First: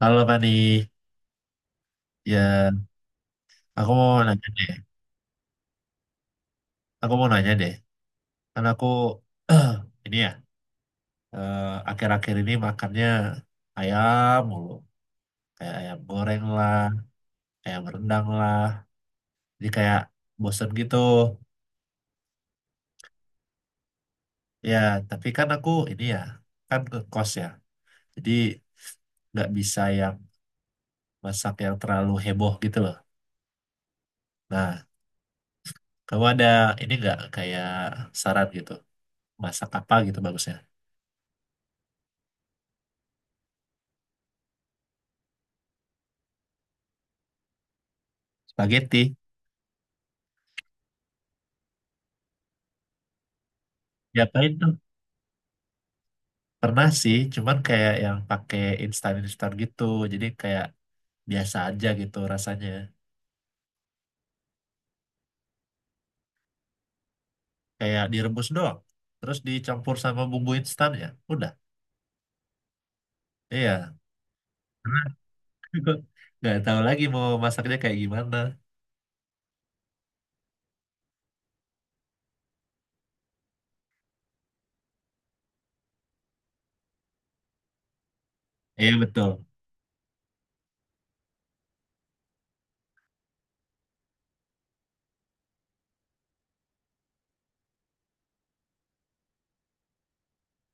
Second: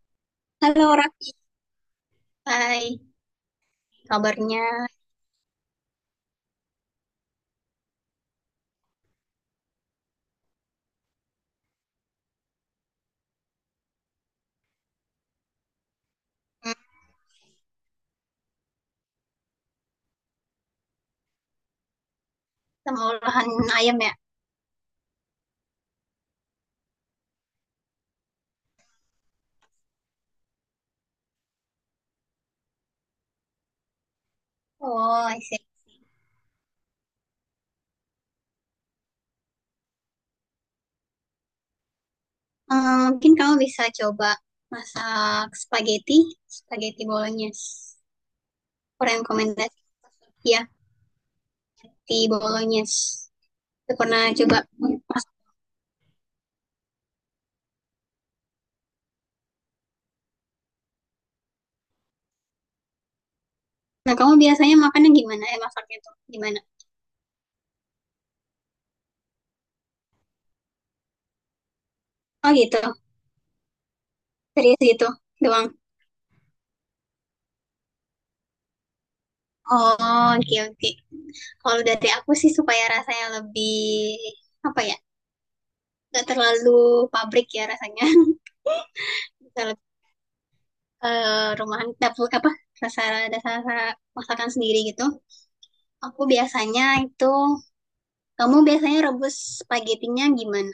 Halo Fani, Halo Raki, ya hai, aku mau nanya kabarnya. deh, aku mau nanya deh, kan aku ini ya eh, akhir-akhir ini makannya ayam mulu, kayak ayam goreng Hmm, lah, ayam rendang lah, jadi kayak bosen gitu. sama olahan ayam ya? Ya, tapi kan aku ini ya, kan ke kos ya, jadi nggak bisa yang masak yang terlalu heboh gitu loh. Nah, Oh, I see. kamu ada ini nggak kayak saran gitu, masak apa gitu bagusnya? Mungkin kamu bisa coba masak spaghetti, spaghetti bolognese. Spaghetti, Rekomendasi, ya, di bolognese. Aku pernah coba diapain? masak. Pernah sih, cuman kayak yang pakai instan-instan gitu. Jadi kayak biasa aja gitu rasanya. Nah, kamu biasanya makannya gimana? Masaknya tuh gimana? Kayak direbus doang. Terus dicampur sama bumbu instan ya. Udah. Oh gitu, Iya. serius Karena gitu doang. nggak tahu lagi mau masaknya kayak gimana. Oh, oke oke. Kalau dari aku sih supaya rasanya lebih, apa ya, gak terlalu pabrik ya rasanya. Iya betul. Bisa rumahan, dapur, apa dasar dasar masakan sendiri gitu. Aku biasanya itu kamu biasanya rebus spagetinya gimana?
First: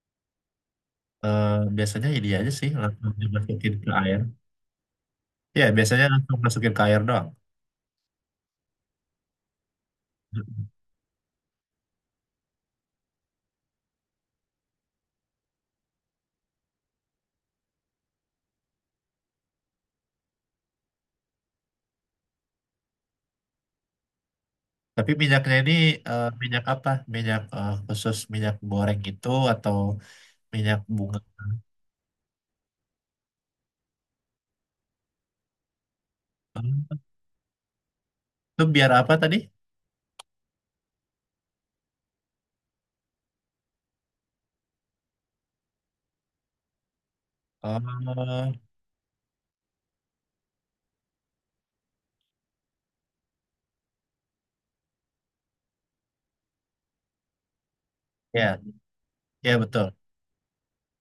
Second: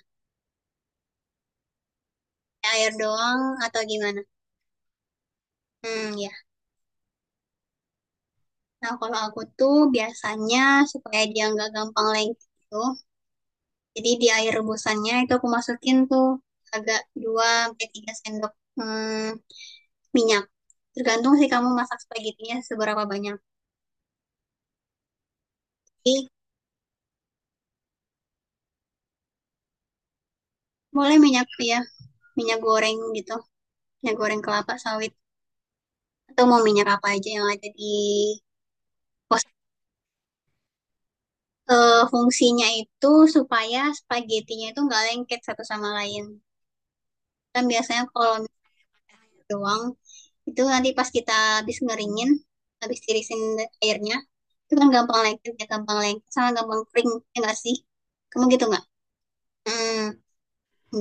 Eh, biasanya ini aja sih Air langsung doang dimasukin atau ke gimana? air. Ya biasanya Hmm, ya. langsung masukin ke air doang. Nah, kalau aku tuh biasanya supaya dia nggak gampang lengket gitu, jadi di air rebusannya itu aku masukin tuh agak 2 sampai 3 sendok hmm, minyak. Tergantung sih kamu masak spagetinya seberapa banyak. Tapi minyaknya ini Jadi minyak apa? Minyak khusus minyak goreng itu atau minyak bunga? boleh minyak ya, minyak goreng gitu, minyak goreng kelapa sawit, atau mau Hmm, minyak apa aja yang ada di itu biar apa tadi? pos. Fungsinya itu supaya spaghettinya itu nggak lengket satu sama lain. Kan biasanya kalau Oh, minyak doang itu nanti pas kita habis ngeringin, habis tirisin airnya, itu kan gampang lengket ya, gampang lengket sama gampang kering. Ya nggak sih, kamu ya, gitu nggak? ya betul. Hmm.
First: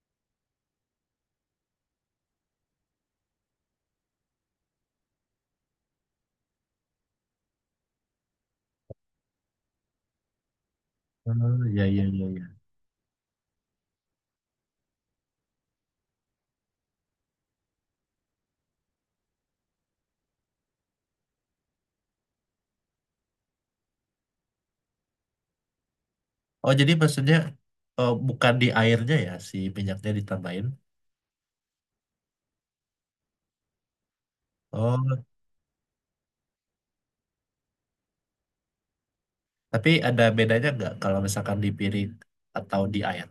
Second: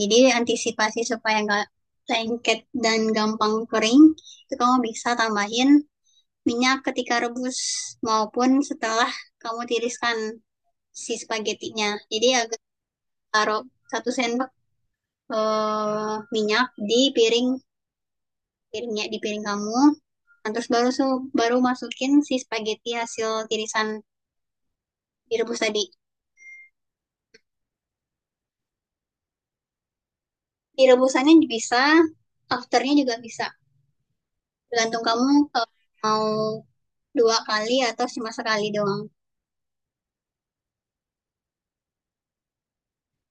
Jadi antisipasi supaya nggak lengket dan gampang kering itu kamu bisa tambahin minyak ketika rebus maupun setelah kamu tiriskan si Oh, ya, spaghettinya. ya, ya, Jadi ya. agak taruh 1 sendok minyak di piring, piringnya, di piring kamu. Nah, terus baru baru masukin si spaghetti hasil tirisan direbus tadi. Oh, jadi maksudnya bukan di airnya ya si minyaknya ditambahin. Direbusannya bisa, afternya juga bisa. Oh, Tergantung kamu eh, mau 2 kali atau cuma sekali doang. tapi ada bedanya nggak kalau misalkan di piring atau di air?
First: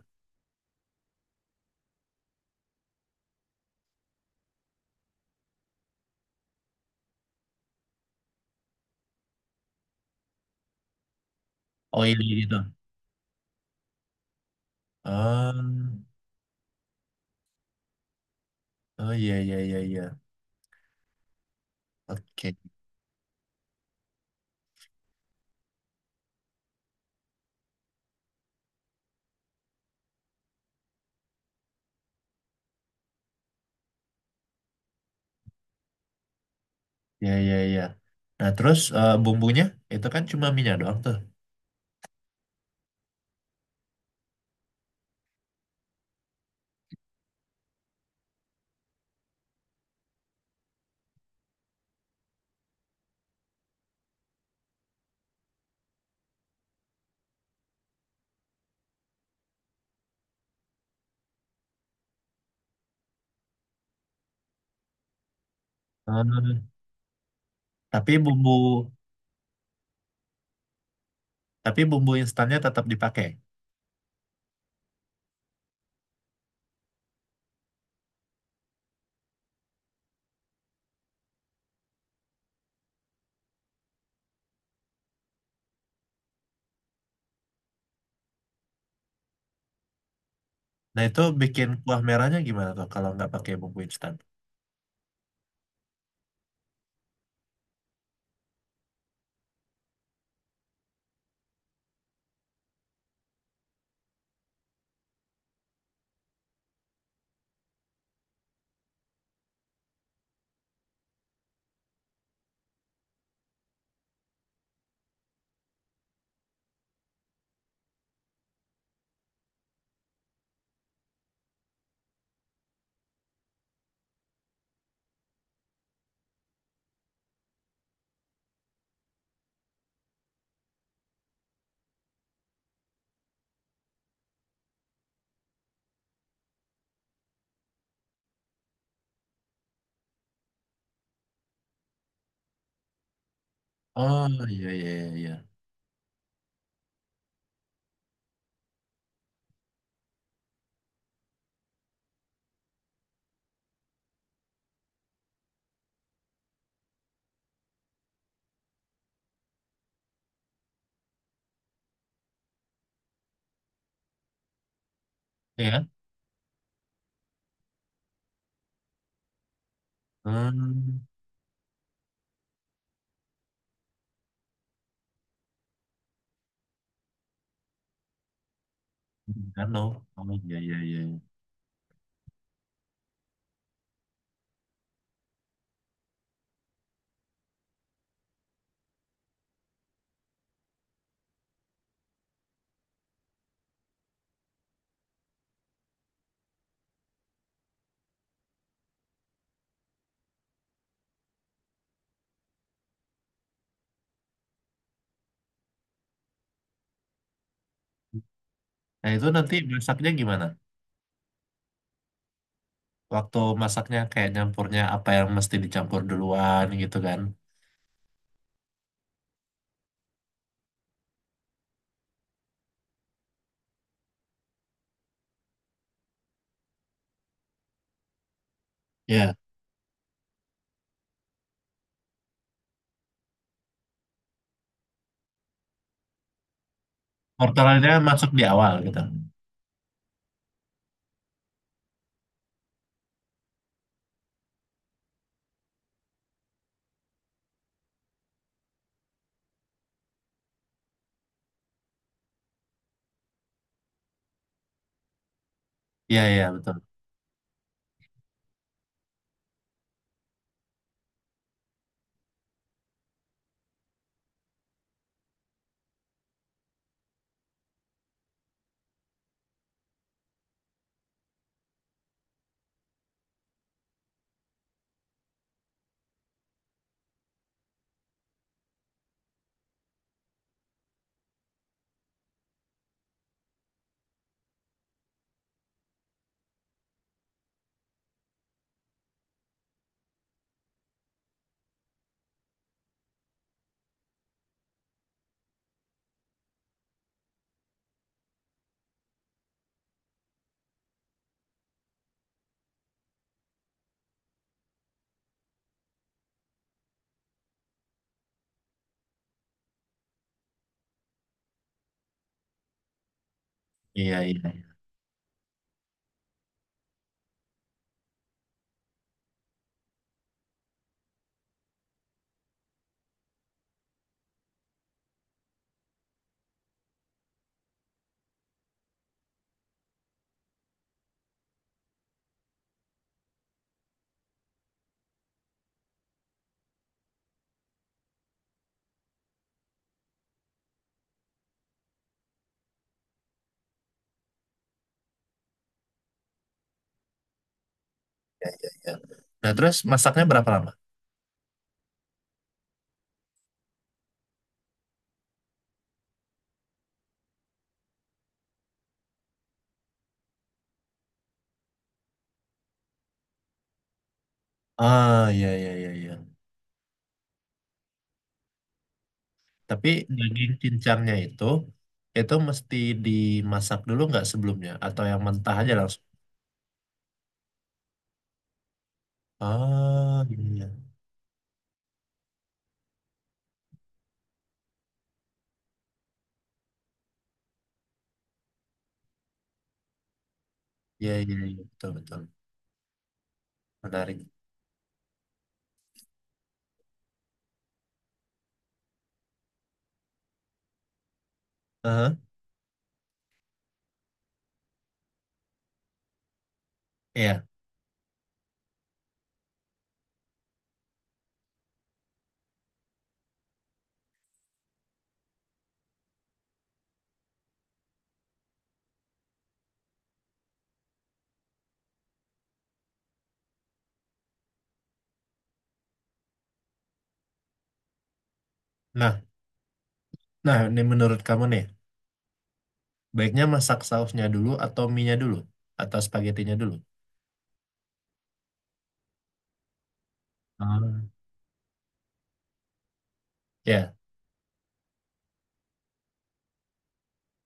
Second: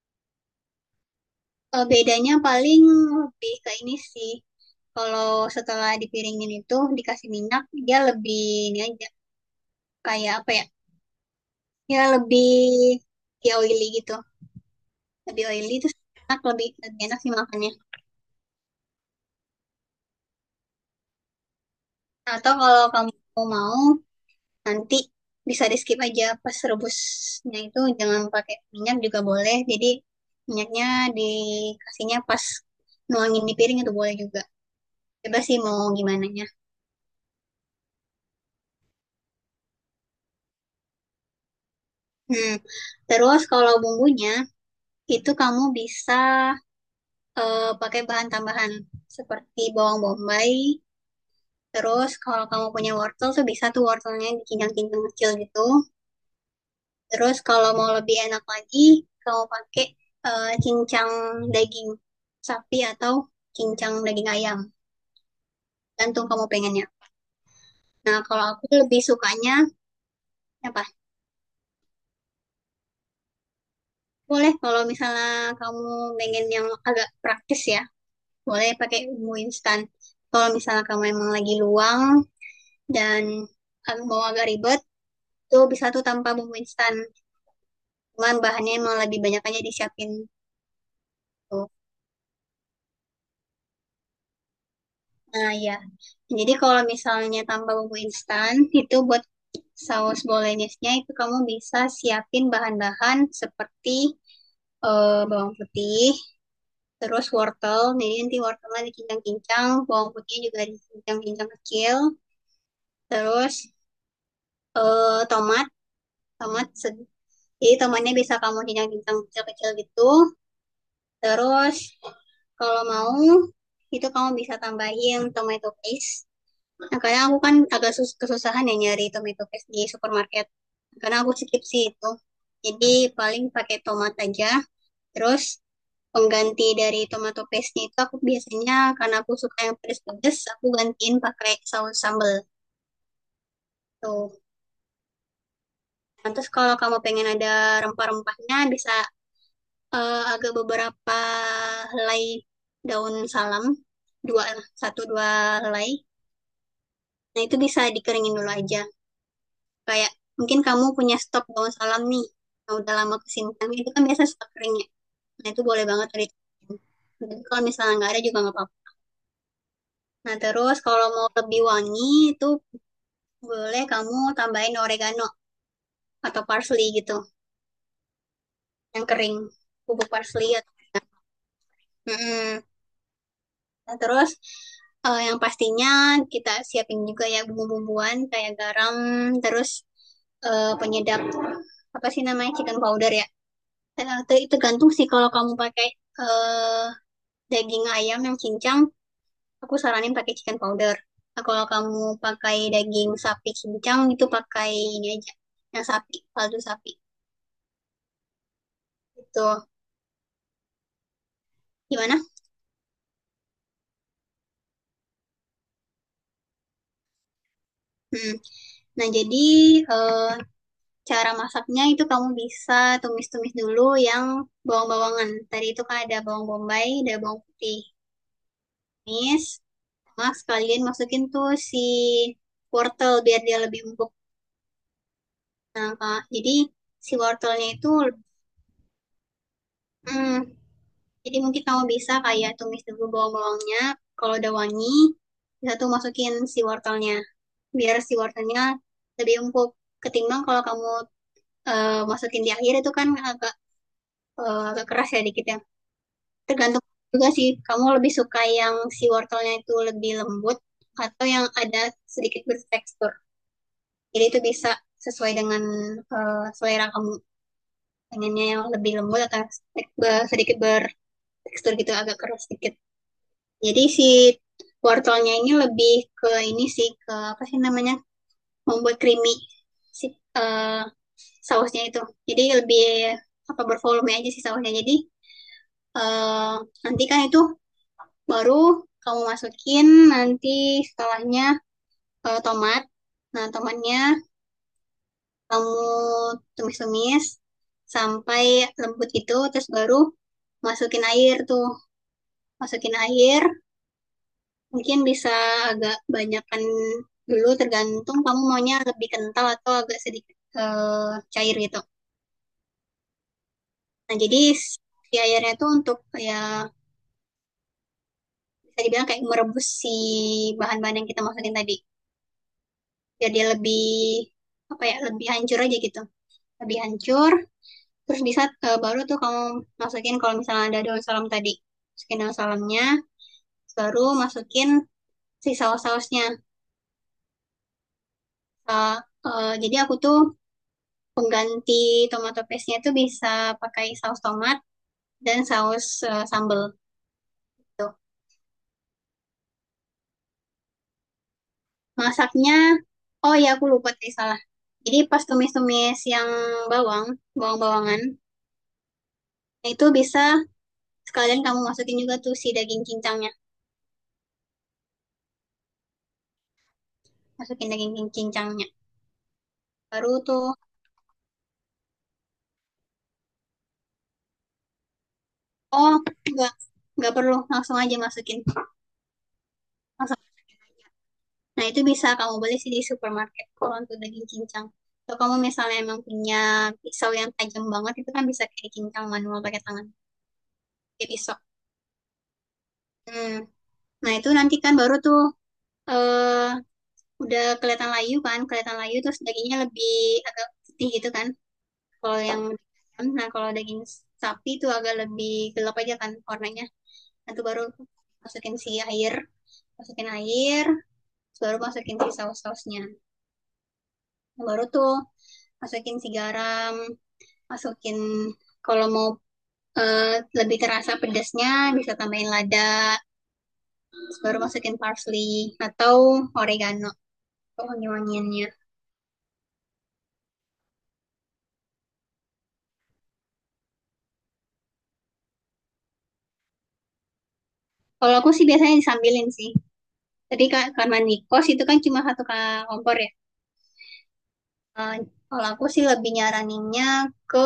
Bedanya paling lebih ke ini sih. Kalau setelah dipiringin itu dikasih minyak, dia lebih ini aja, kayak apa ya? Ya Oily lebih, gitu. ya oily gitu. Lebih oily itu Oh, enak, lebih enak sih makannya. iya, iya, iya, iya. Ah, oh ya, ya, ya, ya. Atau Oke, kalau kamu mau, nanti bisa di skip aja, pas rebusnya itu jangan pakai minyak juga boleh, jadi minyaknya dikasihnya pas nuangin di piring, itu boleh juga. Bebas sih mau gimana nya. ya, ya, ya. Nah, terus bumbunya itu kan cuma minyak doang tuh. hmm. Terus kalau bumbunya itu kamu bisa pakai bahan tambahan seperti bawang bombay. Terus kalau kamu punya wortel, tuh bisa tuh wortelnya dicincang-cincang kecil gitu. Terus kalau mau lebih enak lagi, kamu pakai cincang daging sapi atau cincang daging ayam, gantung kamu Hmm, pengennya. tapi Nah, kalau bumbu, aku lebih sukanya apa? tapi bumbu instannya tetap dipakai. Boleh kalau misalnya kamu pengen yang agak praktis ya, boleh pakai bumbu instan. Kalau misalnya kamu emang lagi luang dan mau agak ribet, tuh bisa tuh tanpa bumbu instan. Cuman bahannya emang lebih banyak aja disiapin. Nah, itu bikin Tuh. kuah merahnya gimana tuh kalau nggak pakai bumbu instan? Nah, ya. Jadi kalau misalnya tambah bumbu instan, itu buat saus bolognese-nya itu kamu bisa siapin bahan-bahan seperti bawang putih, terus wortel. Jadi nanti wortelnya dikincang-kincang, bawang putihnya juga dikincang-kincang kecil, terus tomat, tomat se- jadi tomatnya bisa kamu kincang-kincang kecil-kecil gitu. Terus kalau mau, itu kamu bisa tambahin tomato paste. Nah, karena aku kan agak kesusahan ya nyari tomato paste di supermarket. Karena aku skip sih itu. Jadi paling pakai tomat aja. Terus pengganti dari tomato paste itu, aku biasanya karena aku suka yang pedes-pedes, aku gantiin pakai saus sambal. Tuh. Oh iya iya iya iya. Nah, terus kalau kamu pengen ada rempah-rempahnya, bisa agak beberapa helai daun salam, dua, satu dua helai. Nah, itu bisa dikeringin dulu aja, kayak mungkin kamu punya stok daun salam nih yang udah lama kesimpan. Itu kan biasa stok kering ya, nah itu Iya kan? boleh banget tuh dicobain. Jadi kalau misalnya nggak ada juga nggak apa-apa. Nah, terus Hmm, kalau mau lebih wangi, itu boleh kamu tambahin oregano atau parsley gitu, yang kering, kan loh. bubuk Oh parsley iya atau. iya iya, iya. Mm-mm. Nah, terus yang pastinya kita siapin juga ya, bumbu-bumbuan kayak garam, terus penyedap, apa sih namanya, chicken powder ya. Tergantung sih, kalau kamu pakai eh, daging ayam yang cincang, aku saranin pakai chicken powder. Nah, kalau kamu pakai daging sapi cincang, itu pakai ini aja, yang sapi, kaldu sapi. Nah itu Itu nanti masaknya gimana? gimana? Waktu masaknya kayak nyampurnya apa yang mesti dicampur duluan gitu kan? Hmm. Nah, jadi eh, cara masaknya itu kamu bisa tumis-tumis dulu yang bawang-bawangan. Tadi itu kan ada bawang bombay, ada bawang putih. Iya. Tumis, sama sekalian masukin tuh si wortel biar dia lebih empuk. Kak. Jadi si wortelnya itu, Mortadelnya masuk di awal gitu. hmm, jadi mungkin kamu bisa kayak tumis dulu bawang-bawangnya. Kalau udah wangi, bisa tuh masukin si wortelnya. Biar si wortelnya lebih empuk. Ketimbang kalau kamu masukin di akhir, itu kan agak keras ya dikit ya. Iya iya betul. Tergantung juga sih, kamu lebih suka yang si wortelnya itu lebih lembut atau yang ada sedikit bertekstur. Jadi itu bisa sesuai dengan selera kamu, pengennya yang lebih lembut atau sedikit ber tekstur gitu, agak keras sedikit. Jadi si wortelnya ini lebih ke ini sih, ke apa sih namanya, membuat creamy si eh, sausnya itu. Jadi lebih apa, bervolume aja sih sausnya. Jadi eh, nanti kan itu baru kamu masukin, nanti setelahnya tomat. Nah, tomatnya kamu tumis-tumis sampai lembut gitu, terus baru masukin air tuh, masukin air. Mungkin bisa agak banyakan dulu, tergantung kamu maunya lebih kental atau agak sedikit cair gitu. Nah, Iya jadi iya, iya. si airnya itu untuk, ya bisa dibilang kayak merebus si bahan-bahan yang kita masukin tadi. Biar dia lebih apa ya, lebih hancur aja gitu. Lebih hancur, terus bisa baru tuh kamu masukin, kalau misalnya ada daun salam tadi. Masukin daun salamnya, baru masukin si saus-sausnya. Eh, jadi aku tuh, pengganti tomato paste-nya itu bisa pakai saus tomat dan saus sambal gitu. Nah terus masaknya berapa lama? Masaknya, oh ya aku lupa tadi salah. Jadi pas tumis-tumis yang bawang, bawang-bawangan, itu bisa sekalian kamu masukin juga tuh si daging cincangnya. Ah iya iya iya iya. Masukin daging cincangnya. Tapi Baru tuh, daging cincangnya itu mesti dimasak dulu nggak sebelumnya atau yang mentah aja oh langsung? enggak, enggak perlu, langsung aja masukin. Langsung. Ah iya Nah, itu bisa kamu beli sih di supermarket kalau untuk daging cincang. Kalau kamu misalnya emang punya pisau yang tajam banget, itu kan bisa kayak cincang manual pakai tangan, kayak iya iya pisau. iya betul betul. Hmm. Nah, Menarik. itu nanti kan baru tuh, eh udah kelihatan layu kan, kelihatan layu, terus dagingnya lebih agak putih gitu kan. Heeh, Kalau yang nah kalau daging sapi itu agak lebih gelap aja kan warnanya. Nah, itu iya. baru masukin si air, masukin air, terus baru masukin si saus-sausnya. Nah, baru tuh masukin si garam, masukin kalau mau eh, lebih terasa pedasnya, bisa tambahin lada, terus baru masukin parsley atau oregano. Oh, wangi-wangiannya. Nah, nah, ini menurut kamu nih, baiknya masak sausnya dulu atau minyak dulu atau spagettinya dulu? Kalau aku sih biasanya disambilin sih. Tadi kan karena Ah. nikos itu kan cuma satu kompor ya. Ya, Eh, kalau aku sih lebih nyaraninnya ke,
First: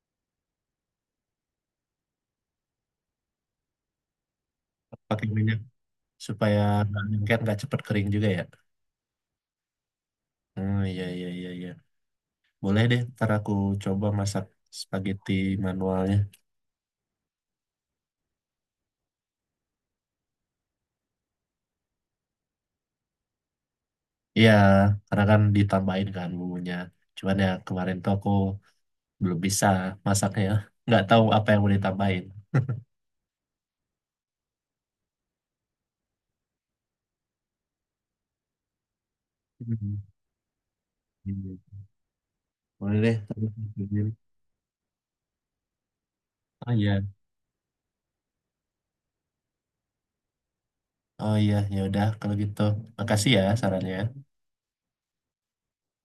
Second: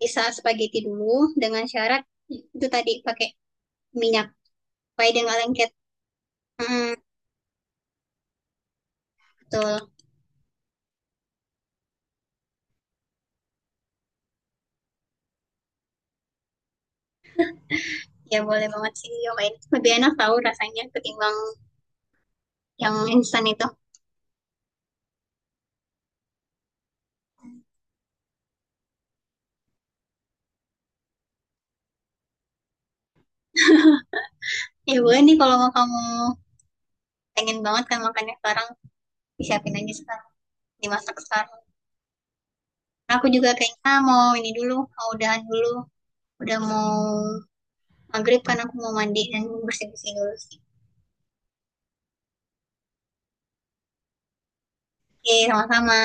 bisa spaghetti dulu dengan syarat itu tadi pakai minyak supaya dia pakai nggak minyak lengket. supaya Hmm, nggak lengket, nggak cepet kering juga ya. betul. Hmm, iya, iya, iya, iya. Boleh deh, ntar aku coba masak spaghetti manualnya. Ya boleh banget sih diomelin. Lebih enak tahu rasanya ketimbang yang instan itu. Iya, karena kan ditambahin kan bumbunya. Cuman ya kemarin tuh aku belum bisa masaknya. Nggak tahu apa yang mau ditambahin. Ya boleh nih, kalau kamu pengen banget kan makannya sekarang, disiapin aja Hmm, sekarang, dimasak sekarang. iya. Boleh deh, Aku ntar juga aku kayaknya cobain. mau ini dulu, mau udahan dulu, udah Ah, mau iya. maghrib, kan aku mau mandi dan bersih-bersih dulu sih. Oh iya, ya udah kalau gitu. Makasih ya sarannya. Oke, sama-sama.